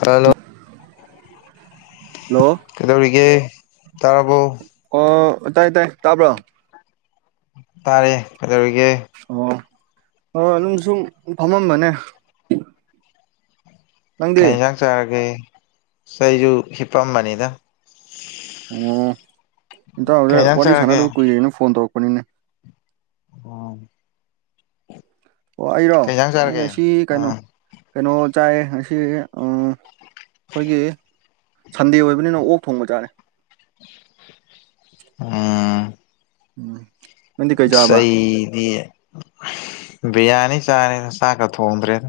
hello hello ꯀꯩꯗꯧꯔꯤꯒꯦ ꯇꯔꯕꯨ ꯑꯣ ꯇꯥꯏ ꯇꯥꯏ ꯇꯥꯕ꯭ꯔ ꯇꯥꯔꯦ ꯀꯩꯗꯧꯔꯤꯒꯦ ꯍꯣꯏ ꯑꯗꯨꯝ ꯁꯨꯝ ꯐꯝꯃꯝꯕꯅꯦ ꯀ ꯅꯪꯗꯤ ꯌꯦꯟꯁꯥꯡ ꯆꯥꯔꯒꯦ ꯆꯩꯁꯨ ꯍꯤꯞꯄꯝꯕꯅꯤꯗ ꯀꯩ ꯏꯟꯇꯖꯛ ꯌꯦꯟꯁꯥꯡ ꯋꯥꯔꯤ ꯆꯥꯔꯒꯦ ꯁꯥꯟꯅꯗꯕ ꯀꯨꯏꯔꯅ ꯐꯣꯟ ꯇꯧꯔꯛꯄꯅꯤꯅꯦ ꯑ ꯑꯣ ꯑꯩꯔꯣ ꯑꯩ ꯉꯁꯤ ꯀꯩꯅꯣ ꯎꯝ ꯀꯩꯅꯣ ꯆꯥꯏ ꯉꯁꯤ ꯑꯩꯈꯣꯏꯒꯤ ꯁꯟꯗꯦ ꯑꯣꯏꯕꯅꯤꯅ ꯑꯣꯛ ꯊꯣꯡꯕ ꯆꯥꯔꯦ ꯑꯥ ꯎꯝ ꯅꯪꯗꯤ ꯀꯩ ꯆꯥꯕ ꯁꯍꯤꯗꯤ ꯕꯤꯔꯌꯥꯅꯤ ꯆꯥꯅꯤ ꯁꯥ ꯊꯣꯡꯗ꯭ꯔꯦꯗ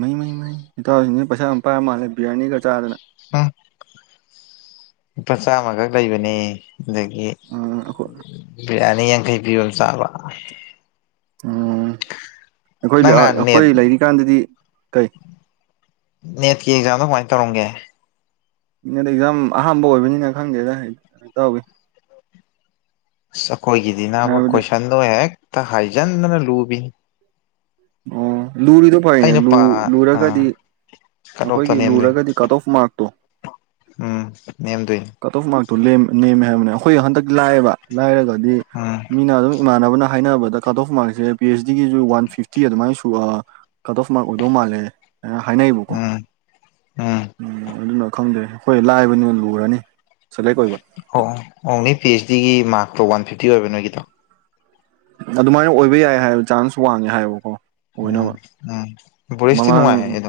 ꯃꯩ ꯃꯩ ꯃꯩ ꯏꯇꯥꯎꯁꯤꯡꯁꯤꯅ ꯄꯩꯁꯥ ꯑꯃ ꯄꯥꯏꯔ ꯃꯥꯜꯂꯦ ꯕꯤꯔꯌꯥꯅꯤꯒ ꯆꯥꯗꯅ ꯑ ꯂꯨꯄꯥ ꯆꯥꯝꯃꯈꯛ ꯂꯩꯕꯅꯦ ꯑꯗꯒꯤ ꯑꯩꯈꯣꯏ ꯕꯤꯔꯌꯥꯅꯤ ꯊꯩꯕꯤꯌꯣꯝ ꯆꯥꯕ ꯎꯝ ꯑꯩꯈꯣꯏ ꯅꯪ ꯅꯍꯥꯟ ꯑꯩꯈꯣꯏ ꯅꯦꯠ ꯂꯩꯔꯤꯀꯥꯟꯗꯗꯤ ꯀꯩ ꯅꯦꯠꯀꯤ ꯑꯦꯛꯖꯥꯝꯗꯣ ꯀꯃꯥꯏꯅ ꯇꯧꯔꯝꯒꯦ ꯑꯦꯛꯖꯥꯝ ꯑꯍꯥꯥꯟꯕ ꯑꯣꯏꯕꯅꯤꯅ ꯈꯪꯗꯦꯗ ꯇꯧꯋꯤ ꯑꯁ ꯑꯩꯈꯣꯏꯒꯤꯗꯤ ꯅꯅꯕ ꯀꯣꯏꯁꯟꯗꯣ ꯍꯦꯛꯇ ꯍꯥꯏꯖꯤꯟꯗꯅ ꯂꯨꯕꯤꯅꯤ ꯑꯣꯝ ꯂꯨꯔꯤꯗꯣ ꯐꯩꯅꯦ ꯑꯩꯅ ꯄꯥ ꯑ ꯂꯨꯔꯒꯗꯤ ꯀꯠ ꯑꯣꯐꯇꯣ ꯑꯩꯈꯣꯏꯒꯤ ꯅꯦꯝꯗꯣꯏꯅꯤ ꯂꯨꯔꯒꯗꯤ ꯀꯠ ꯑꯣꯐ ꯃꯥꯔꯛꯇꯣ ꯎꯝ ꯅꯦꯝꯗꯣꯏꯅꯤ ꯀꯇꯣ ꯐꯨꯃꯒꯇ ꯅꯃꯦ ꯍꯥꯏꯦꯕꯅ ꯑꯩꯈꯣꯏ ꯍꯟꯗꯛ ꯂꯥꯏꯑꯦꯕ ꯂꯥꯏꯔꯒꯗꯤ ꯎꯝ ꯃꯤꯅ ꯑꯗꯨꯝ ꯏꯃꯥꯟꯅꯕꯅ ꯍꯥꯏꯅꯕꯗ ꯀꯔꯠ ꯑꯣꯐ ꯃꯥꯡꯁꯦ ꯄꯤ ꯑꯩꯆ ꯗꯤꯒꯤꯁꯨ ꯋꯥꯟ ꯐꯤꯐꯤ ꯆꯤ ꯑꯗꯨꯃꯥꯏꯅ ꯁ ꯀꯠ ꯑꯣꯐ ꯃꯥꯔꯛ ꯑꯣꯏꯗꯧ ꯃꯥꯜꯂꯦ ꯑꯩꯅ ꯍꯥꯏꯅꯩꯕꯀꯣ ꯎꯝ ꯎꯝ ꯑꯗꯨꯅ ꯈꯪꯗꯦ ꯑꯩꯈꯣꯏ ꯂꯥꯛꯏꯕ ꯅꯣꯟꯕ ꯎꯔꯅꯤ ꯑꯣ ꯑꯣꯡꯂꯤ ꯄꯤ ꯑꯩꯆ ꯗꯤꯒꯤ ꯃꯥꯔꯛꯇꯣ ꯋꯥꯟ ꯐꯤꯐꯇꯤ ꯑꯣꯏꯕ ꯅꯣꯏꯒꯤꯗꯣ ꯑꯗꯨꯃꯥꯏꯅ ꯑꯣꯏꯕ ꯌꯥꯏ ꯍꯥꯏꯕ ꯆꯥꯟꯁ ꯋꯥꯡꯉꯦ ꯍꯥꯏꯕꯀꯣ ꯎꯝ ꯑꯣꯏꯅꯕ ꯎꯝ ꯔꯤꯁꯇꯤ ꯃꯃꯥꯡ ꯅꯨꯡꯉꯥꯏꯝ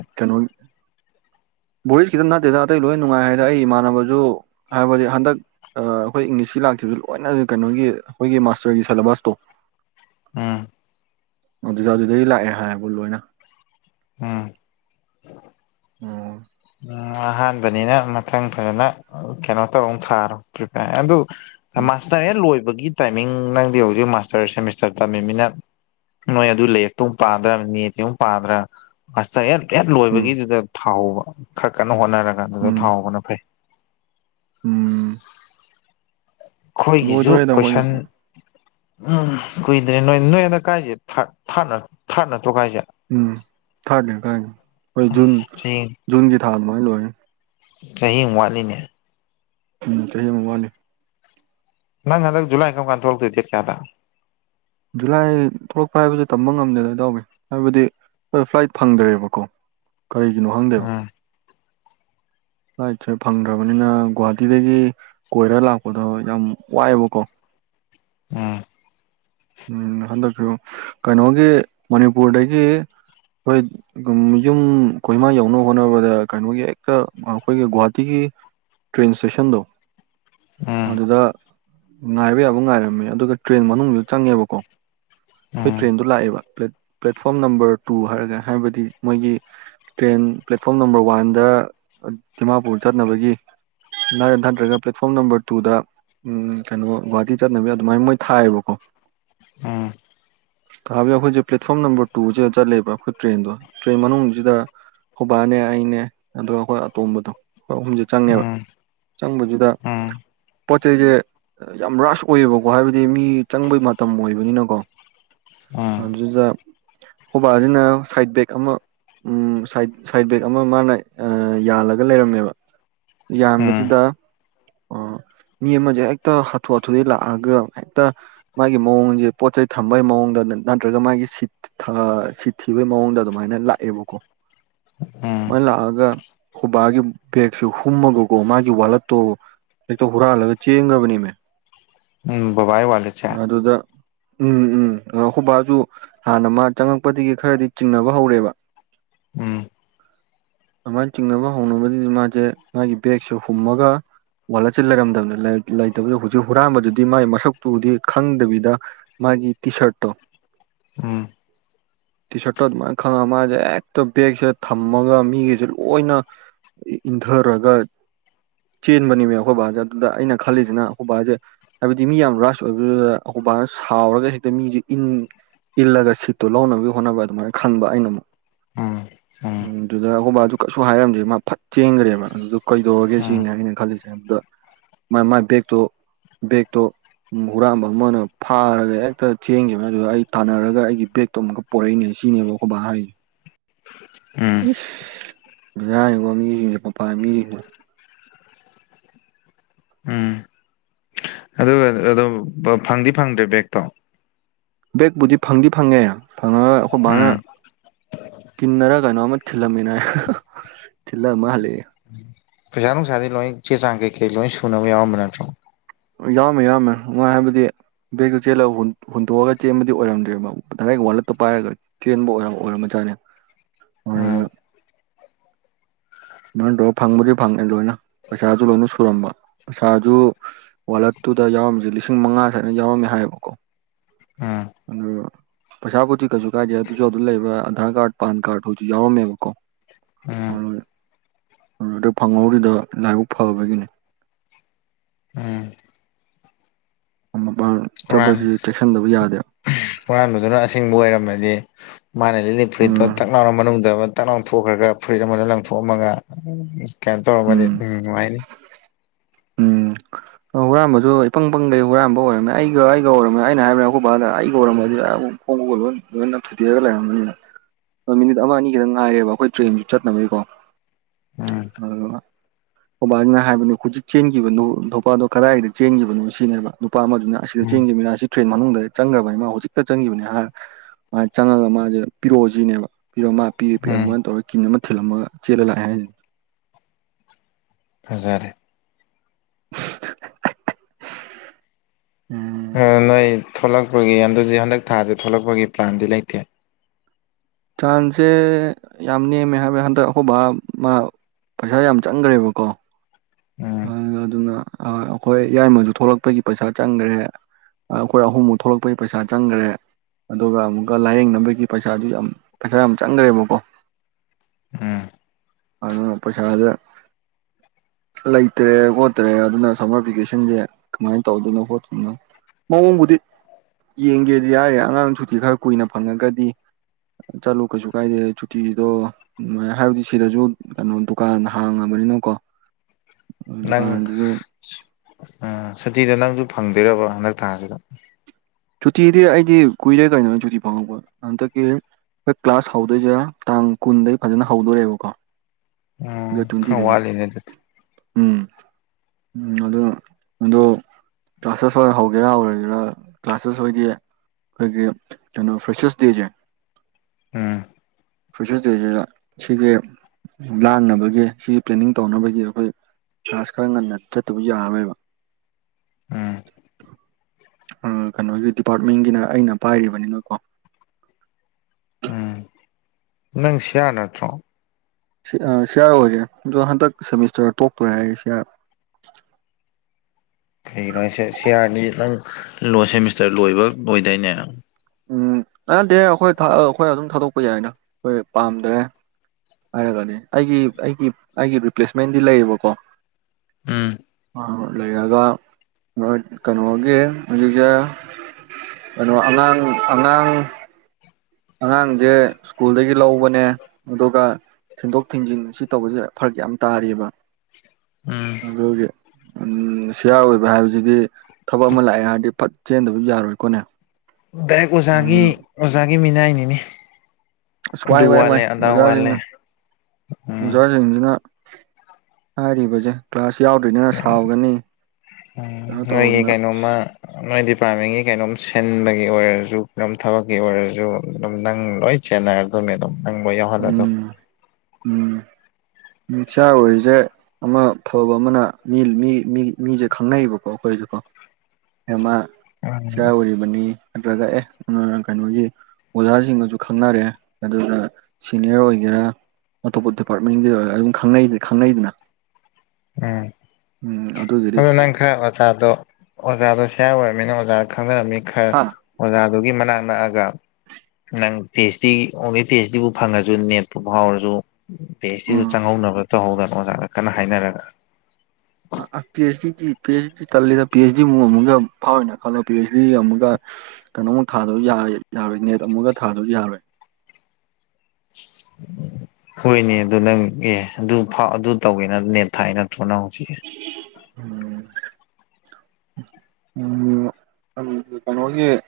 ꯚꯣꯔꯤꯁ ꯈꯤꯇꯪ ꯅꯠꯇꯦꯗ ꯑꯇꯩ ꯂꯣꯏ ꯅꯨꯡꯉꯥꯏ ꯍꯥꯏꯔꯦ ꯑꯩ ꯏꯃꯥꯟꯅꯕꯁꯨ ꯍꯥꯏꯕꯗꯤ ꯍꯟꯗꯛ ꯑꯩꯈꯣꯏ ꯏꯪꯂꯤꯁ ꯂꯥꯛꯇꯈꯤꯕꯗꯨ ꯂꯣꯏꯅ ꯀꯩꯅꯣꯒꯤ ꯑꯩꯈꯣꯏꯒꯤ ꯃꯥꯁꯇꯔꯒꯤ ꯁꯦꯂꯦꯕꯥꯁꯇꯣ ꯑꯝ ꯑꯗꯨꯗ ꯑꯗꯨꯗꯒꯤ ꯂꯥꯛꯑꯦ ꯍꯥꯏꯕꯨ ꯂꯣꯏꯅ ꯎꯝ ꯎ ꯎꯝ ꯑꯍꯥꯟꯕꯅꯤꯅ ꯃꯊꯪ ꯐꯖꯅ ꯀꯩꯅꯣ ꯇꯧꯔ ꯊꯥꯔꯣ ꯄ꯭ꯔꯤꯄ ꯑꯗꯨ ꯎꯝ ꯃꯥꯁꯇꯔ ꯍꯦ ꯂꯣꯏꯕꯒꯤ ꯇꯥꯏꯃꯤꯡ ꯅꯪꯗꯤ ꯍꯧꯖꯤꯛ ꯃꯥꯁꯇꯔ ꯁꯦꯃꯤꯁꯇꯔ ꯇꯝꯃꯤꯃꯤꯅ ꯅꯣꯏ ꯑꯗꯨ ꯂꯩꯔꯛꯇꯨ ꯄꯥꯗ꯭ꯔꯥ ꯅꯦꯠꯇꯤ ꯑꯃꯨꯛ ꯄꯥꯗ꯭ꯔꯥ ꯑꯁꯇ ꯍꯟ ꯍꯠ ꯎꯝ ꯂꯣꯏꯕꯒꯤꯗꯨꯗ ꯊꯥꯎ ꯍꯧꯕ ꯈꯔ ꯀꯟꯅ ꯍꯣꯠꯅꯔꯒ ꯑꯗꯨꯗ ꯊꯥꯎ ꯎꯝ ꯍꯧꯕꯅ ꯐꯩ ꯎꯝ ꯑꯩꯈꯣꯏꯒꯤꯁꯨ ꯂꯣꯏꯗꯣꯔꯦꯗ ꯑꯩꯈꯣꯏ ꯀꯣꯏꯁꯟ ꯎꯝ ꯀꯨꯏꯗ꯭ꯔꯦ ꯅꯣꯏ ꯅꯣꯏ ꯑꯗ ꯀꯥꯏꯁꯦ ꯊꯅ ꯎꯝ ꯊꯥꯔꯠꯅꯦ ꯀꯥꯏꯅꯤ ꯑꯩꯈꯣꯏ ꯖꯨꯟ ꯆꯍꯤ ꯖꯨꯟꯒꯤ ꯊꯥ ꯑꯗꯨꯃꯥꯏꯅ ꯂꯣꯏꯅꯤ ꯆꯍꯤ ꯃꯠꯂꯤꯅꯦ ꯎꯝ ꯆꯍꯤ ꯃꯣꯕꯥꯂꯤꯦ ꯅꯪ ꯉꯗ ꯖꯂꯥꯏ ꯇꯠ ꯀ ꯖꯨꯂꯥꯏ ꯊꯣꯛꯂꯛꯄ ꯍꯥꯏꯕꯁꯦ ꯇꯝꯕ ꯉꯝꯗꯦꯗ ꯇꯧꯋꯦ ꯍꯥꯏꯕꯗꯤ ꯍꯣꯏ ꯐ꯭ꯂꯥꯏꯠ ꯐꯪꯗ꯭ꯔꯦꯕꯀꯣ ꯀꯔꯤꯒꯤꯅꯣ ꯈꯪꯗꯦꯕ ꯎꯝ ꯂꯥꯏꯠꯁꯦ ꯐꯪꯗ꯭ꯔꯕꯅꯤꯅ ꯒꯨꯍꯥꯇꯤꯗꯒꯤ ꯀꯣꯏꯔ ꯂꯥꯛꯄꯗꯣ ꯌꯥꯝ ꯋꯥꯏꯑꯦꯕꯀꯣ ꯎꯝ ꯎꯝ ꯍꯟꯗꯛꯀꯤ ꯀꯩꯅꯣꯒꯤ ꯃꯅꯤꯄꯨꯔꯗꯒꯤ ꯍꯣꯏ ꯌꯨꯝ ꯀꯣꯏꯃꯥ ꯌꯧꯅꯕ ꯍꯣꯠꯅꯕꯗ ꯀꯩꯅꯣꯒꯤ ꯍꯦꯛꯇ ꯑꯩꯈꯣꯏꯒꯤ ꯒꯨꯍꯥꯇꯤꯒꯤ ꯇ꯭ꯔꯦꯦꯟ ꯁꯇꯦꯁꯟꯗ ꯎꯝ ꯑꯗꯨꯗ ꯉꯥꯏꯕ ꯌꯥꯕ ꯉꯥꯏꯔꯝꯃꯦ ꯑꯗꯨꯒ ꯇ꯭ꯔꯦꯟ ꯃꯅꯨꯡꯁꯨ ꯆꯪꯉꯦꯕꯀꯣ ꯑꯩꯈꯣꯏ ꯇ꯭ꯔꯦꯟꯗꯣ ꯂꯥꯛꯑꯦꯕ꯭ꯂꯦ ꯄ꯭ꯂꯦꯠꯐꯣꯝ ꯅꯝꯕꯔ ꯇꯨ ꯍꯥꯏꯔꯒ ꯍꯥꯏꯕꯗꯤ ꯃꯣꯏꯒꯤ ꯇ꯭ꯔꯦꯟ ꯄ꯭ꯂꯦꯠꯐꯣꯝ ꯅꯝꯕꯔ ꯋꯥꯟꯗ ꯗꯤꯃꯥꯄꯨꯔ ꯆꯠꯅꯕꯒꯤ ꯊꯟꯠꯇ꯭ꯔꯒ ꯄ꯭ꯂꯦꯠꯐꯣꯝ ꯅꯝꯕꯔ ꯇꯨꯗ ꯎꯝ ꯀꯩꯅꯣ ꯒꯨꯍꯥꯇꯤ ꯆꯠꯅꯕꯤ ꯑꯗꯨꯃꯥꯏꯅ ꯃꯣꯏ ꯊꯥꯏꯌꯦꯕꯀꯣ ꯎꯝ ꯀꯥꯍꯕꯤꯌꯣ ꯑꯩꯈꯣꯏꯁꯦ ꯄ꯭ꯂꯦꯠꯐꯣꯔꯝ ꯅꯝꯕꯔ ꯇꯨꯁꯤꯗ ꯆꯠꯂꯦꯕ ꯑꯩꯈꯣꯏ ꯇ꯭ꯔꯦꯟꯗꯣ ꯇ꯭ꯔꯦꯟ ꯃꯅꯨꯡꯁꯤꯗ ꯈꯨꯕꯥꯅꯦ ꯑꯩꯅꯦ ꯑꯗꯨꯒ ꯑꯩꯈꯣꯏ ꯑꯇꯣꯝꯕꯗꯣ ꯂ ꯑꯍꯨꯝꯁꯦ ꯎꯝ ꯆꯪꯉꯦꯕ ꯎꯝ ꯆꯪꯕꯗꯨꯗ ꯎꯝ ꯄꯣꯠ ꯆꯩꯁꯦ ꯌꯥꯝ ꯔꯁ ꯑꯣꯏꯌꯦꯕꯀꯣ ꯍꯥꯏꯕꯗꯤ ꯃꯤ ꯆꯪꯕꯩ ꯃꯇꯝ ꯑꯣꯏꯕꯅꯤꯅꯀꯣ ꯖꯤꯗ ꯍꯕꯁꯤꯅ ꯁꯥꯏꯠ ꯕꯦꯛ ꯑꯃ ꯎ ꯁꯥꯏꯠ ꯕꯦꯦꯛ ꯑꯃ ꯃꯥꯅ ꯌꯥꯜꯂꯒ ꯂꯩꯔꯝꯃꯦꯕ ꯎꯝ ꯎꯝ ꯌꯥꯝꯕꯁꯤꯗ ꯑꯣ ꯃꯤ ꯑꯃꯁꯦ ꯍꯦꯛꯇ ꯍꯥꯊꯨ ꯍꯥꯊꯨꯗꯩ ꯂꯥꯛꯑꯒ ꯍꯦꯛꯇ ꯃꯥꯒꯤ ꯃꯑꯣꯡꯁꯦ ꯄꯣꯠ ꯆꯩꯩ ꯊꯝꯕꯒꯤ ꯃꯑꯣꯡꯗ ꯅꯠꯇ꯭ꯔꯒ ꯃꯥꯒꯤ ꯁꯤꯠ ꯁꯤꯠ ꯊꯤꯕꯩ ꯃꯑꯣꯡꯗ ꯑꯗꯨꯃꯥꯏꯅ ꯂꯑꯕꯀꯣ ꯎꯝ ꯃꯂꯒ ꯍꯨꯕꯒꯤ ꯕꯦꯛꯁꯤꯁꯨ ꯍꯨꯃꯒꯒꯣ ꯃꯥꯒꯤ ꯋꯥꯂꯠꯇꯣ ꯍꯦꯛꯇ ꯍꯨꯔꯥꯜꯂꯒ ꯆꯦꯡꯕꯅꯤꯃꯦ ꯎꯝ ꯕꯥꯏ ꯋꯥꯂꯦꯁ ꯑꯗꯨꯗ ꯎꯝ ꯎꯝ ꯑꯣ ꯑꯩꯈꯣꯏꯕꯥꯁꯨ ꯍꯥꯟꯅ ꯃꯥ ꯆꯪꯉꯛꯄꯗꯒꯤ ꯈꯔꯗꯤ ꯆꯤꯡꯅꯕ ꯍꯧꯔꯦꯕ ꯎꯝ ꯑꯗꯨꯃꯥꯏꯅ ꯆꯤꯡꯅꯕ ꯍꯧꯅꯕꯗꯗꯤ ꯃꯥꯁꯦ ꯃꯥꯒꯤ ꯕꯦꯒꯁꯦ ꯍꯨꯝꯃꯒ ꯋꯥꯠꯂꯠꯁꯤ ꯂꯩꯔꯝꯗꯕꯅꯤ ꯂꯩꯇꯕꯗ ꯍꯧꯖꯤꯛ ꯍꯨꯔꯥꯟꯕꯗꯨꯗꯤ ꯃꯥꯏ ꯃꯁꯛꯇꯨꯗꯤ ꯈꯪꯗꯕꯤꯗ ꯃꯥꯒꯤ ꯇꯤ ꯁꯥꯔꯠꯇꯣ ꯎꯝ ꯇꯤ ꯁꯥꯔꯠꯇꯣ ꯑꯗꯨꯃꯥꯏꯅ ꯈꯪꯉ ꯃꯥꯁꯦ ꯍꯦꯛꯇ ꯕꯦꯒꯁꯦ ꯊꯝꯃꯒ ꯃꯤꯒꯤꯁꯦ ꯂꯣꯏꯅ ꯏꯟꯙꯔꯒ ꯆꯦꯟꯕꯅꯤꯅꯦ ꯑꯩꯈꯣꯏ ꯕꯥꯁꯦ ꯑꯗꯨꯗ ꯑꯩꯅ ꯈꯜꯂꯤꯁꯤꯅ ꯑꯩꯈꯣꯏꯕꯥꯁꯦ ꯍꯥꯏꯕꯗꯤ ꯃꯤ ꯌꯥꯝ ꯔꯥꯁ ꯑꯩꯈꯣꯕꯥꯅ ꯁꯥꯎꯔꯒ ꯍꯦꯛꯇ ꯃꯤꯁꯦ ꯏꯟ ꯏꯜꯂꯒ ꯁꯤꯠꯇꯨ ꯂꯧꯅꯕꯒꯤ ꯍꯣꯠꯅꯕ ꯑꯗꯨꯃꯥꯏꯅ ꯈꯟꯕ ꯑꯩꯅ ꯑꯃꯨꯛ ꯎꯝ ꯑꯗꯨꯗ ꯑꯍꯣꯕ ꯑꯗꯨ ꯀꯩꯁꯨ ꯍꯥꯏꯔꯝꯗꯦ ꯃꯥ ꯐꯠ ꯆꯦꯡꯈ꯭ꯔꯦꯕ ꯑꯗꯨꯗ ꯀꯩꯗꯧꯔꯒꯦ ꯁꯤꯅꯤ ꯎꯝ ꯍꯥꯏꯅ ꯈꯜꯂꯤꯁꯦ ꯑꯗꯨꯗ ꯃꯥ ꯃꯥ ꯕꯒ ꯇꯣ ꯕꯒ ꯇꯣ ꯍꯨꯔꯥꯟꯕ ꯑꯃ ꯑꯣꯏꯅ ꯐꯥꯔꯒ ꯍꯦꯛꯇ ꯆꯦꯡꯈꯤꯕꯅ ꯑꯗꯨꯗ ꯑꯩ ꯊꯥꯅꯔꯒ ꯑꯩꯒꯤ ꯕꯦꯒꯛꯇꯣ ꯑꯃꯨꯛꯀ ꯄꯣꯔꯛꯏꯅꯦ ꯁꯤ ꯕ ꯀꯧꯕ ꯍ ꯎꯝ ꯏꯁ ꯥꯅꯤꯀꯣ ꯃꯤꯁꯤꯡꯁꯦ ꯃꯄ ꯃꯤꯁꯤꯡꯅ ꯎꯝ ꯑꯗꯨꯒ ꯑꯗꯨꯝ ꯐꯪꯗꯤ ꯐꯪꯗ꯭ꯔꯦ ꯕꯦꯒꯛꯇꯣ ꯕꯦꯛꯄꯨꯗꯤ ꯐꯪꯗꯤ ꯐꯪꯉꯦ ꯐꯪꯉꯒ ꯑꯩꯈꯣꯏ ꯃꯥꯕꯥꯅ ꯎꯝ ꯇꯤꯟꯅꯔ ꯀꯩꯅꯣ ꯑꯃ ꯊꯤꯜꯂꯝꯃꯤꯅ ꯊꯤꯜꯂꯝ ꯑꯃ ꯍꯜꯂꯦ ꯄꯖꯥꯅ ꯁꯥ ꯂ ꯆꯦ ꯆꯥꯡꯒꯦ ꯀ ꯂ ꯁꯨ ꯅ ꯃꯅ꯭ꯔ ꯌꯥꯔꯝꯃꯦ ꯌꯥꯔꯝꯃꯦ ꯅꯨꯡꯉꯥꯏ ꯍꯥꯏꯕꯗꯤ ꯕꯦꯒꯛꯇꯨ ꯆꯦꯜꯂ ꯍꯨꯟꯇꯣꯛꯑꯒ ꯆꯦꯟꯃꯗꯤ ꯑꯣꯏꯔꯝꯗ꯭ꯔꯦꯕ ꯗꯥꯦꯛ ꯋꯥꯠꯂꯛꯇ ꯄꯥꯏꯔꯒ ꯆꯦꯟꯕ ꯑꯣꯏꯔ ꯑꯣꯏꯔꯝ ꯃꯆꯥꯥꯅꯤ ꯎꯝ ꯑꯗꯨꯃꯥꯏꯅ ꯇꯧꯔ ꯐꯪꯕꯨꯗꯤ ꯐꯪꯉꯦ ꯂꯣꯏꯅ ꯄꯩꯁꯥꯁꯨ ꯂꯣꯏꯅ ꯁꯨꯔꯝꯕ ꯄꯩꯁꯥꯁꯨ ꯋꯥꯠꯂ ꯇꯨꯗ ꯌꯥꯎꯔꯝꯃꯤꯁꯦ ꯂꯤꯁꯤꯡ ꯃꯉꯥ ꯁꯨꯋꯥꯏꯅ ꯌꯥꯎꯔꯝꯃꯦ ꯍꯥꯏꯌꯦꯕꯀꯣ ꯎꯝ ꯑꯗꯨ ꯄꯩꯁꯥ ꯄꯣꯠꯇꯤ ꯀꯩꯁꯨ ꯀꯥꯏꯗꯦ ꯑꯗꯨꯁꯨ ꯑꯗꯨꯝ ꯂꯩꯕ ꯑꯙꯥꯔ ꯀꯥꯔꯗ ꯄꯥꯟ ꯀꯥꯔꯗꯣꯏꯁꯨ ꯌꯥꯎꯔꯝꯃꯦꯕꯀꯣ ꯑ ꯑꯗꯨꯗ ꯐꯪꯍꯧꯔꯤꯗ ꯂꯥꯏꯕꯛ ꯐꯕꯒꯤꯅꯤ ꯎꯝ ꯃꯄꯥꯟ ꯍꯨꯔꯥꯟ ꯆꯠꯄꯁꯤ ꯆꯦꯛꯁꯤꯟꯗꯕ ꯌꯥꯗꯦ ꯍꯨꯔꯥꯟꯕꯗꯨꯅ ꯑꯁꯤꯡꯕ ꯑꯣꯏꯔꯝꯃꯗꯤ ꯃꯥꯅ ꯂꯤꯂꯤ ꯎꯝ ꯐꯨꯔꯤꯠꯇꯣ ꯇꯛ ꯂꯥꯎꯅ ꯃꯅꯨꯡꯗ ꯇꯛ ꯂꯥꯎꯅ ꯊꯣꯛꯈ꯭ꯔꯒ ꯐꯨꯔꯤꯠ ꯑꯃꯗ ꯂꯪꯊꯣꯛꯑꯝꯃꯒ ꯀꯩꯅꯣ ꯇꯧꯔꯝꯃꯗꯤ ꯎꯝ ꯅꯨꯡꯉꯥꯏꯅꯤ ꯎꯝ ꯑꯣ ꯍꯨꯔꯥꯟꯕꯁꯨ ꯏ ꯄꯪ ꯄꯪꯒꯩ ꯍꯨꯔꯥꯟꯕ ꯑꯣꯏꯔꯝꯃꯦ ꯑꯩꯒ ꯑꯩꯒ ꯑꯣꯏꯔꯝꯃꯦ ꯑꯩꯅ ꯍꯥꯏꯔꯝꯃꯦ ꯑꯩꯈꯣꯏꯕꯥꯗ ꯑꯩꯒ ꯑꯣꯏꯔꯝꯕꯁ ꯐꯣꯡ ꯂ ꯂꯣꯏꯝꯊꯤꯗꯤꯔꯒ ꯂꯩꯔꯝꯅꯤꯅ ꯃꯤꯅꯤꯠ ꯑꯃ ꯑꯅꯤ ꯈꯤꯗꯪ ꯉꯥꯏꯔꯦꯕ ꯑꯩꯈꯣꯏ ꯇ꯭ꯔꯦꯟꯁꯨ ꯆꯠꯅꯕꯒꯤꯀꯣ ꯎꯝ ꯑ ꯕꯥꯁꯤꯅ ꯍꯥꯏꯕꯅꯦ ꯍꯧꯖꯤꯛ ꯆꯦꯟꯈꯤꯕꯅꯣ ꯊꯧꯜꯗꯣ ꯀꯗꯥꯏꯗ ꯆꯦꯟꯈꯤꯕꯅꯣ ꯁꯤꯅꯦꯕ ꯅꯨꯄꯥ ꯑꯃꯗꯨꯅ ꯑꯁꯤꯗ ꯎꯝ ꯆꯦꯟꯈꯤꯕꯃꯤꯅ ꯁꯤ ꯇ꯭ꯔꯦꯟ ꯃꯅꯨꯡꯗ ꯆꯪꯈ꯭ꯔꯕꯅꯤ ꯃꯥ ꯍꯧꯖꯤꯛꯇ ꯆꯪꯈꯤꯕꯅꯤ ꯍꯥꯏꯔ ꯑꯗꯨꯥꯏꯅ ꯆꯪꯉꯒ ꯃꯥꯁꯦ ꯄꯤꯔꯛꯑꯣ ꯁꯤꯅꯦꯕ ꯄꯤꯔꯣ ꯃꯥ ꯄꯤꯔꯦ ꯄꯤꯔ ꯎꯝ ꯑꯗꯨꯃꯥꯏ ꯇꯧꯔ ꯀꯤꯟ ꯑꯃ ꯊꯤꯜꯂꯝꯃꯒ ꯆꯦꯜꯂ ꯂꯥꯛꯑ ꯍꯥꯏꯅ ꯎꯝ ꯊꯖꯔꯦ ꯎꯝ ꯅꯣꯏ ꯊꯣꯛꯂꯛꯄꯒꯤ ꯑꯗꯨꯟꯖꯤ ꯍꯟꯗꯛ ꯊꯥꯁꯦ ꯊꯣꯛꯂꯛꯄꯒꯤ ꯄ꯭ꯂꯥꯟꯗꯤ ꯂꯩꯇꯦ ꯆꯥꯟꯁꯦ ꯌꯥꯝ ꯅꯦꯝꯃꯦ ꯍꯥꯏꯃꯦ ꯍꯟꯗ ꯑꯍꯣꯕ ꯄꯩꯁꯥ ꯌꯥꯝ ꯆꯪꯈ꯭ꯔꯦꯕꯀꯣ ꯎꯝ ꯑꯗꯨꯅ ꯑꯩꯈꯣꯏ ꯏꯏꯃꯁꯨ ꯊꯣꯛꯂꯛꯄꯒꯤ ꯄꯩꯁꯥ ꯆꯪꯈ꯭ꯔꯦ ꯑꯩꯈꯣꯏ ꯑꯍꯨꯝꯃꯨꯛ ꯊꯣꯛꯂꯛꯄꯒꯤ ꯄꯩꯁꯥ ꯆꯪꯈ꯭ꯔꯦ ꯑꯗꯨꯒ ꯑꯃꯨꯛꯀ ꯂꯥꯏꯌꯦꯡꯅꯕꯒꯤ ꯄꯩꯁꯥꯗꯨ ꯌꯥꯝ ꯄꯩꯁꯥ ꯌꯥꯝ ꯆꯪꯈ꯭ꯔꯦꯕꯀꯣ ꯎꯝ ꯑꯅ ꯄ꯭ꯔꯁꯥꯗ ꯂꯩꯇ꯭ꯔꯦ ꯈꯣꯠꯇ꯭ꯔꯦ ꯑꯗꯨꯅ ꯁꯝꯃꯔ ꯚꯦꯀꯦꯁꯟꯁꯦ ꯀꯃꯥꯏꯅ ꯇꯧꯗꯣꯏꯅꯣ ꯈꯣꯠꯇꯣꯏꯅꯣ ꯃꯑꯣꯡꯕꯨꯗꯤ ꯌꯦꯡꯒꯦꯗꯤ ꯌꯥꯔꯦ ꯑꯉꯥꯡ ꯁꯨꯇꯤ ꯈꯔ ꯀꯨꯏꯅ ꯐꯪꯉꯒꯗꯤ ꯆꯠꯂꯨ ꯀꯩꯁꯨ ꯀꯥꯏꯗꯦ ꯆꯨꯇꯤꯗꯣꯅꯨꯡꯉꯥꯏ ꯍꯥꯏꯕꯗꯤ ꯁꯤꯗꯁꯨ ꯀꯩꯅꯣ ꯗꯨꯀꯥꯟ ꯍꯥꯡꯉ ꯅꯣ ꯗꯨꯀꯥꯟꯁꯨ ꯁꯨꯇꯤꯗ ꯅꯪꯁꯨ ꯐꯪꯗꯣꯏꯔꯕꯣ ꯍꯟꯗꯛ ꯊꯥꯁꯤꯗ ꯆꯨꯇꯤꯗꯤ ꯑꯩꯗꯤ ꯀꯨꯏꯔꯦ ꯀꯩꯅꯣ ꯆꯨꯇꯤ ꯐꯪꯉꯛꯄ ꯍꯟꯗꯛꯀꯤ ꯑꯩꯣꯏ ꯀ꯭ꯂꯥꯁ ꯍꯧꯗꯣꯏꯁꯤꯦ ꯇꯥꯡ ꯀꯨꯟꯗꯒꯤꯩ ꯐꯖꯅ ꯍꯧꯗꯣꯔꯦꯕꯀꯣ ꯎꯝ ꯈꯔ ꯊꯤꯒ ꯋꯥꯠꯂꯤꯅꯦ ꯑꯗꯨꯗꯤ ꯎꯝ ꯎꯝ ꯑꯗꯨꯗ ꯃꯗꯨ ꯀ꯭ꯂꯥꯁꯦꯁ ꯍ ꯍꯧꯒꯦꯔꯥ ꯍꯧꯔꯗꯨꯔ ꯀ꯭ꯂꯥꯁꯦꯁ ꯍꯗꯤ ꯑꯩꯈꯣꯏꯒꯤ ꯀꯩꯅꯣ ꯐ꯭ꯔꯦꯁꯁ ꯗꯖꯦ ꯎꯝ ꯁꯣꯏꯁꯗꯦꯁꯤ ꯁꯤꯒꯤ ꯂꯥꯡꯅꯕꯒꯤ ꯁꯤꯒꯤ ꯄ꯭ꯂꯦꯅꯤꯡ ꯇꯧꯅꯕꯒꯤ ꯑꯩꯈꯣꯏ ꯀ꯭ꯂꯥꯁ ꯈꯔ ꯉꯟꯅ ꯆꯠꯇꯕ ꯌꯥꯔꯔꯣꯏꯕ [inaudible] ꯎꯝ ꯀꯩꯅꯣꯒꯤ ꯗꯤꯄꯥꯔꯠꯃꯦꯟꯒꯤꯅ ꯑꯩꯅ ꯄꯥꯏꯔꯤꯕꯅꯤꯅꯀꯣ [inaudible] ꯏꯪꯁꯤꯌꯥꯅꯠꯇ꯭ꯔꯣ ꯁꯤ ꯑꯥꯔ ꯑꯣꯏꯔꯦ ꯑꯗꯣ ꯍꯟꯗꯛ ꯁꯦꯃꯤꯁꯇꯔ ꯇꯇꯣꯔꯦ ꯍꯥꯏꯦ ꯁꯤ ꯑꯥꯔ ꯀꯩꯒꯤꯅꯣ ꯁꯤꯌꯥꯔꯅꯤ ꯈꯤꯪ ꯂꯣ ꯁꯦꯃꯤꯁꯇꯔ ꯂꯣꯏꯕ ꯂꯣꯏꯗꯣꯏꯅꯦ ꯎꯝ ꯌꯥꯠꯇꯦ ꯑꯩꯈꯣꯏ ꯑꯩꯈꯣꯏ ꯑꯗꯨꯝ ꯊꯥꯗꯣꯛꯄ ꯌꯥꯏꯅ ꯑꯩꯈꯣꯏ ꯄꯥꯝꯗ꯭ꯔꯦ ꯍꯥꯏꯔꯒꯗꯤ ꯑꯩꯒꯤ ꯑꯩꯒꯤ ꯑꯩꯒꯤ ꯔꯤꯄ꯭ꯂꯦꯁꯃꯦꯟꯗꯤ ꯂꯩꯌꯦꯕꯀꯣ ꯎꯝ ꯂꯩꯔꯒ ꯀꯩꯅꯣꯒꯤ ꯍꯧꯖꯤꯛꯁ ꯀꯩꯅꯣ ꯑꯉꯥꯡ ꯑꯉꯥꯡ ꯑꯉꯥꯡꯁꯦ ꯁ꯭ꯀꯨꯜꯗꯒꯤ ꯂꯧꯕꯅꯦ ꯑꯗꯨꯒ ꯊꯤꯟꯗꯣꯛ ꯊꯤꯟꯖꯤꯟ ꯁꯤ ꯇꯧꯕꯁꯦ ꯐꯔ ꯌꯥꯝ ꯇꯥꯔꯤꯑꯕ ꯎꯝ ꯑꯗꯨꯗꯤ ꯎꯝ ꯁꯤꯌꯥꯔ ꯑꯣꯏꯕ ꯍꯥꯏꯕꯁꯤꯗꯤ ꯊꯕꯛ ꯑꯃ ꯂꯥꯛꯑꯦ ꯍꯥꯏꯔꯗꯤ ꯐꯠ ꯆꯦꯟꯗꯕ ꯌꯥꯔꯣꯏꯀꯣꯅꯦ ꯗꯥꯏꯦꯛ ꯑꯣꯖꯥꯒꯤ ꯑꯗꯨꯅ ꯑꯣꯖꯥꯒꯤ ꯃꯤꯅꯥꯏꯅꯤꯅꯤ ꯑꯁ ꯋꯥꯏ ꯋꯥꯏ ꯋꯥꯏ ꯑꯣꯖꯥꯁꯤꯡꯅ ꯎꯝ ꯑꯣꯖꯥꯁꯤꯡꯁꯤꯅ ꯁꯥꯔꯤꯕꯖꯦ ꯀ꯭ꯂꯥꯁ ꯌꯥꯎꯗ꯭ꯔꯤꯅꯤꯅ ꯁꯥꯎꯒꯅꯤ ꯎꯝ ꯀꯩꯅꯣ ꯅꯣꯏꯒꯤ ꯇꯧꯗꯅ ꯀꯩꯅꯣꯝꯃ ꯅꯣꯏ ꯗꯤꯄꯥꯔꯠꯃꯦꯟꯒꯤ ꯀꯩꯅꯣꯝ ꯁꯤꯟꯕꯒꯤ ꯑꯣꯏꯔꯁꯨ ꯑꯗꯨꯝ ꯊꯕꯛꯀꯤ ꯑꯣꯏꯔꯁꯨ ꯑꯗꯨꯝ ꯅꯪ ꯂꯣꯏ ꯆꯦꯟꯅꯔꯗꯣꯏꯅꯤ ꯑꯗꯨꯝ ꯅꯪꯕ ꯌꯥ ꯍꯜꯂꯗꯣ ꯏꯆꯥꯆꯥ ꯑꯣꯏꯔꯤꯁꯦ ꯑꯃ ꯑꯕ ꯑꯃꯅ ꯃꯤ ꯃꯤꯁꯦ ꯈꯪꯅꯩꯕꯀꯣ ꯑꯩꯈꯣꯏꯁꯦ ꯣ ꯑꯦꯃ ꯏꯆꯥ ꯎꯝ ꯑꯣꯏꯔꯤꯕꯅꯤ ꯅꯠꯇ꯭ꯔꯒ ꯑꯦ ꯀꯩꯅꯣꯒꯤ ꯑꯣꯖꯥꯁꯤꯡꯒꯁꯨ ꯈꯪꯅꯔꯦ ꯑꯗꯨꯅ ꯁꯤꯅꯤꯌꯔ ꯑꯣꯏꯒꯦꯔꯥ ꯑꯇꯣꯞꯄ ꯗꯤꯄꯥꯔꯠꯃꯦꯟꯒꯤ ꯑꯣꯏ ꯑꯗꯨꯝ ꯈꯪꯅꯩ ꯈꯪꯅꯩꯗꯅ ꯎꯝ ꯎꯝ ꯑꯗꯨꯒꯤꯗꯤ ꯑꯗꯨꯣ ꯅꯪ ꯐꯩ ꯈꯔꯆꯥ ꯑꯗꯣ ꯑꯣꯖꯥꯗꯣ ꯁꯤꯌꯥꯔ ꯑꯣꯏꯔꯝꯅꯤꯅ ꯑꯣꯖꯥ ꯈꯪꯅꯔꯝꯃꯤ ꯈꯔ ꯍꯥ ꯑꯣꯖꯥꯗꯨꯒꯤ ꯃꯅꯥꯛ ꯅꯛꯑꯒ [inaudible] ꯪ ꯐꯤ ꯑꯩꯁ ꯗꯤ ꯑꯣꯡꯂꯤ ꯐꯤ ꯑꯩꯆ ꯗꯤꯕꯨ ꯐꯪꯉꯁꯨ ꯅꯦꯠꯄꯨ ꯐꯥꯎꯔꯁꯨ ꯐꯤ ꯑꯩꯆ ꯗꯤꯗꯨ ꯎꯝ ꯆꯪꯍꯧꯅꯕ ꯇꯧꯍꯧꯗꯅ ꯑꯣꯖꯥꯗ ꯀꯟꯅ ꯍꯥꯏꯅꯔꯒ ꯑ P H D P H D ꯇꯜꯂꯤꯗ ꯄꯤ ꯑꯩꯆ ꯗꯤ ꯑꯃꯨꯛ ꯑꯃꯨꯛ ꯐꯥꯎꯋꯦꯅ ꯈꯜꯂꯣ ꯄꯤ ꯑꯩꯆ ꯗꯤ ꯑꯃꯨꯛꯀ ꯀꯩꯅꯣꯝꯨꯛ ꯊꯥꯗꯣꯏ ꯌꯥꯔꯣꯏ ꯅꯦꯠ ꯑꯃꯒ ꯊꯥꯗꯣꯏꯁꯨ ꯌꯥꯔꯣꯏ ꯍꯣꯏꯅꯦ ꯑꯗꯨ ꯅꯪ ꯑꯦ ꯑꯗꯨ ꯑꯗꯨ ꯇꯧꯋꯦꯅꯅꯦ ꯊꯥꯏꯅ ꯊꯣꯛꯅꯥ ꯍꯧꯖꯤꯦ ꯎꯝ ꯎꯝ ꯀꯩꯅꯦ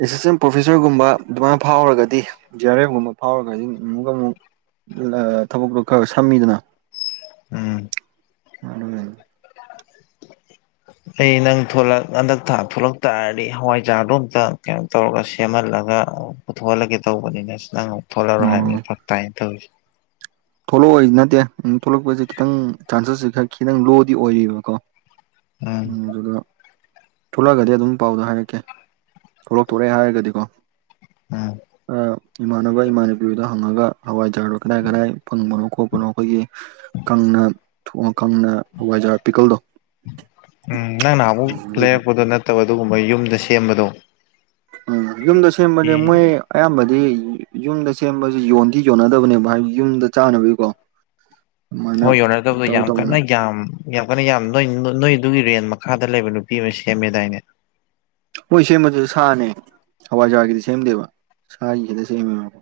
ꯑꯦꯁꯤꯁꯇꯦꯟ ꯄ꯭ꯔꯣꯐꯦꯁꯔꯒꯨꯝꯕ ꯑꯗꯨꯃꯥꯏꯅ ꯐꯥꯎꯔꯒꯗꯤ ꯖꯤ ꯑꯥꯔ ꯑꯦꯐꯒꯨꯝꯕ ꯐꯥꯎꯔꯒꯗꯤ ꯑꯃꯨꯛꯀ ꯑꯃꯨꯛ ꯊꯕꯛꯇꯣ ꯈꯔ ꯁꯝꯃꯤꯗꯅ ꯎꯝ ꯃꯥ ꯑꯩ ꯅꯪ ꯊꯂꯛ ꯍꯟꯗꯛ ꯊꯥ ꯊꯂꯛ ꯇꯥꯔꯗꯤ ꯍꯋꯥꯏꯖꯥꯔꯗꯣ ꯑꯝꯇ ꯀꯩꯅꯣ ꯇꯧꯔꯒ ꯁꯦꯝꯍꯜꯂꯒꯦ ꯠꯂꯒ ꯄꯨꯊꯣꯛꯍꯂꯒꯦ ꯇꯧꯕꯅꯤꯅ ꯅꯪ ꯑꯃꯨꯛ ꯊꯣꯛꯣꯜꯂꯔꯣꯏ ꯍꯥꯏꯕꯅꯤ ꯐꯛ ꯇꯥꯏꯅ ꯇꯧꯔꯤꯁꯦ ꯊꯣꯛꯂꯛꯑꯣꯗꯤ ꯅꯠꯇꯦ ꯊꯣꯛꯂꯛꯄꯁꯦ ꯈꯤꯇꯪ ꯆꯥꯟꯁꯦꯁꯁꯦ ꯈꯔ ꯈꯤꯇꯪ ꯂꯣꯗꯤ ꯑꯣꯏꯔꯤꯕꯀꯣ ꯎꯝ ꯎ ꯑꯗꯨꯗ ꯊꯣꯛꯂꯛꯑꯒꯗꯤ ꯑꯗꯨꯝ ꯄꯥꯎꯗꯣ ꯍꯥꯏꯔꯛꯀꯦ ꯊꯣꯛꯂꯛꯇꯣꯔꯦ ꯍꯥꯏꯔꯒꯗꯤꯀꯣ ꯎꯝ ꯏꯃꯥꯟꯅꯕ ꯏꯃꯥꯟꯅꯕꯤꯗ ꯍꯪꯉꯒ ꯍꯋꯥꯏ ꯔꯗꯣ ꯀꯗꯥꯏ ꯀꯗꯥꯏ ꯐꯪꯕꯅꯣ ꯈꯣꯠꯄꯅꯣ ꯑꯩꯈꯣꯏꯒꯤ ꯀꯪꯅ ꯊꯣꯡꯉ ꯈꯪꯅ ꯍꯋꯥꯏꯖꯥꯔꯥ ꯄꯤꯀꯜꯗꯣ ꯎꯝ ꯅꯪ ꯅꯍ ꯑꯃꯨꯛ ꯑꯗꯨꯗꯣ ꯂꯩꯔꯛꯄꯗꯣ ꯅꯠꯇꯕ ꯑꯗꯨꯒꯨꯝꯕ ꯌꯨꯝꯗ ꯁꯦꯝꯕꯗꯣ ꯎꯝ ꯌꯨꯝꯗ ꯁꯦꯝꯕꯗꯤ ꯃꯣꯏ ꯑꯌꯥꯝꯕꯗꯤ ꯑꯗꯨ ꯌꯨꯝꯗ ꯁꯦꯝꯕꯕꯁꯤ ꯌꯣꯟꯗꯤ ꯌꯣꯟꯅꯗꯕꯅꯦꯕ ꯍꯥꯏꯗꯤ ꯌꯨꯝꯗ ꯆꯥꯅꯕꯒꯤꯀꯣ ꯑꯗꯨꯃꯥꯏꯅ ꯍꯣꯏ ꯌꯣꯟꯅꯔꯗꯕꯗꯣ ꯇꯧ ꯌꯥꯝ ꯇꯧꯕꯅ ꯀꯟꯅ ꯌꯥꯝ ꯌꯥꯝ ꯀꯟꯅ ꯌꯥꯝ ꯅ ꯅ ꯑꯗꯨꯒꯤ ꯔꯦꯟ ꯃꯈꯥꯗ ꯂꯩꯕ ꯅꯨꯄꯤ ꯑꯃ ꯁꯦꯝꯃꯦꯗꯥꯏꯅꯦ ꯍꯣꯏ ꯁꯦꯝꯕꯗꯨꯁꯨ ꯁꯥꯅꯦ ꯍꯋꯥꯏꯖꯥꯔꯒꯤꯗꯤ ꯁꯦꯝꯗꯦꯕ ꯁꯥꯒꯤ ꯈꯤꯗ ꯁꯦꯝꯃꯦꯕꯣ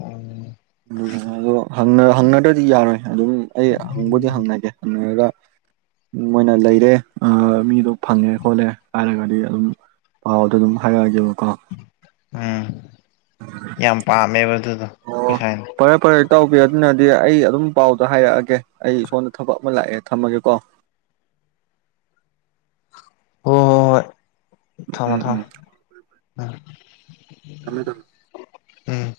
ꯑ ꯎꯝ ꯑꯗꯣ ꯍꯪꯅꯗ꯭ꯔꯗꯤ ꯌꯥꯔꯣꯏ ꯑꯗꯨꯝ ꯑꯩ ꯍꯪꯕꯨꯗꯤ ꯍꯪꯅꯒꯦ ꯍꯪꯅꯔꯒ ꯃꯣꯏꯅ ꯂꯩꯔꯦ ꯃꯤꯗꯣ ꯐꯪꯉꯦ ꯈꯣꯠꯂꯦ ꯍꯥꯏꯔꯒꯗꯤ ꯑꯗꯨꯝ ꯄꯥꯎꯗꯣ ꯑꯗꯨꯝ ꯍꯥꯏꯔꯛꯑꯒꯦꯕ ꯎꯝ ꯌꯥꯝ ꯄꯥꯝꯃꯦꯕ ꯑꯗꯨꯗꯣ ꯑꯣ ꯄꯩꯁꯥꯅ ꯐꯔꯦ ꯐꯔꯦ ꯏ ꯇꯥꯎꯕꯗ ꯅ ꯑꯗꯨꯗꯤ ꯑꯩ ꯑꯗꯨꯝ ꯄꯥꯎꯗ ꯍꯥꯏꯔꯛꯑꯒꯦ ꯑꯩ ꯏꯁꯣꯝꯗ ꯊꯕꯛ ꯑꯃ ꯂꯥꯛꯑꯦ ꯊꯝꯃꯒꯦꯀꯣ [inaudible] ꯍ ꯍꯣ ꯍꯣꯏ ꯊꯃ ꯎꯝ ꯎꯝ ꯊꯃ ꯊꯝꯃꯦ ꯊꯝꯃꯦ ꯎꯝ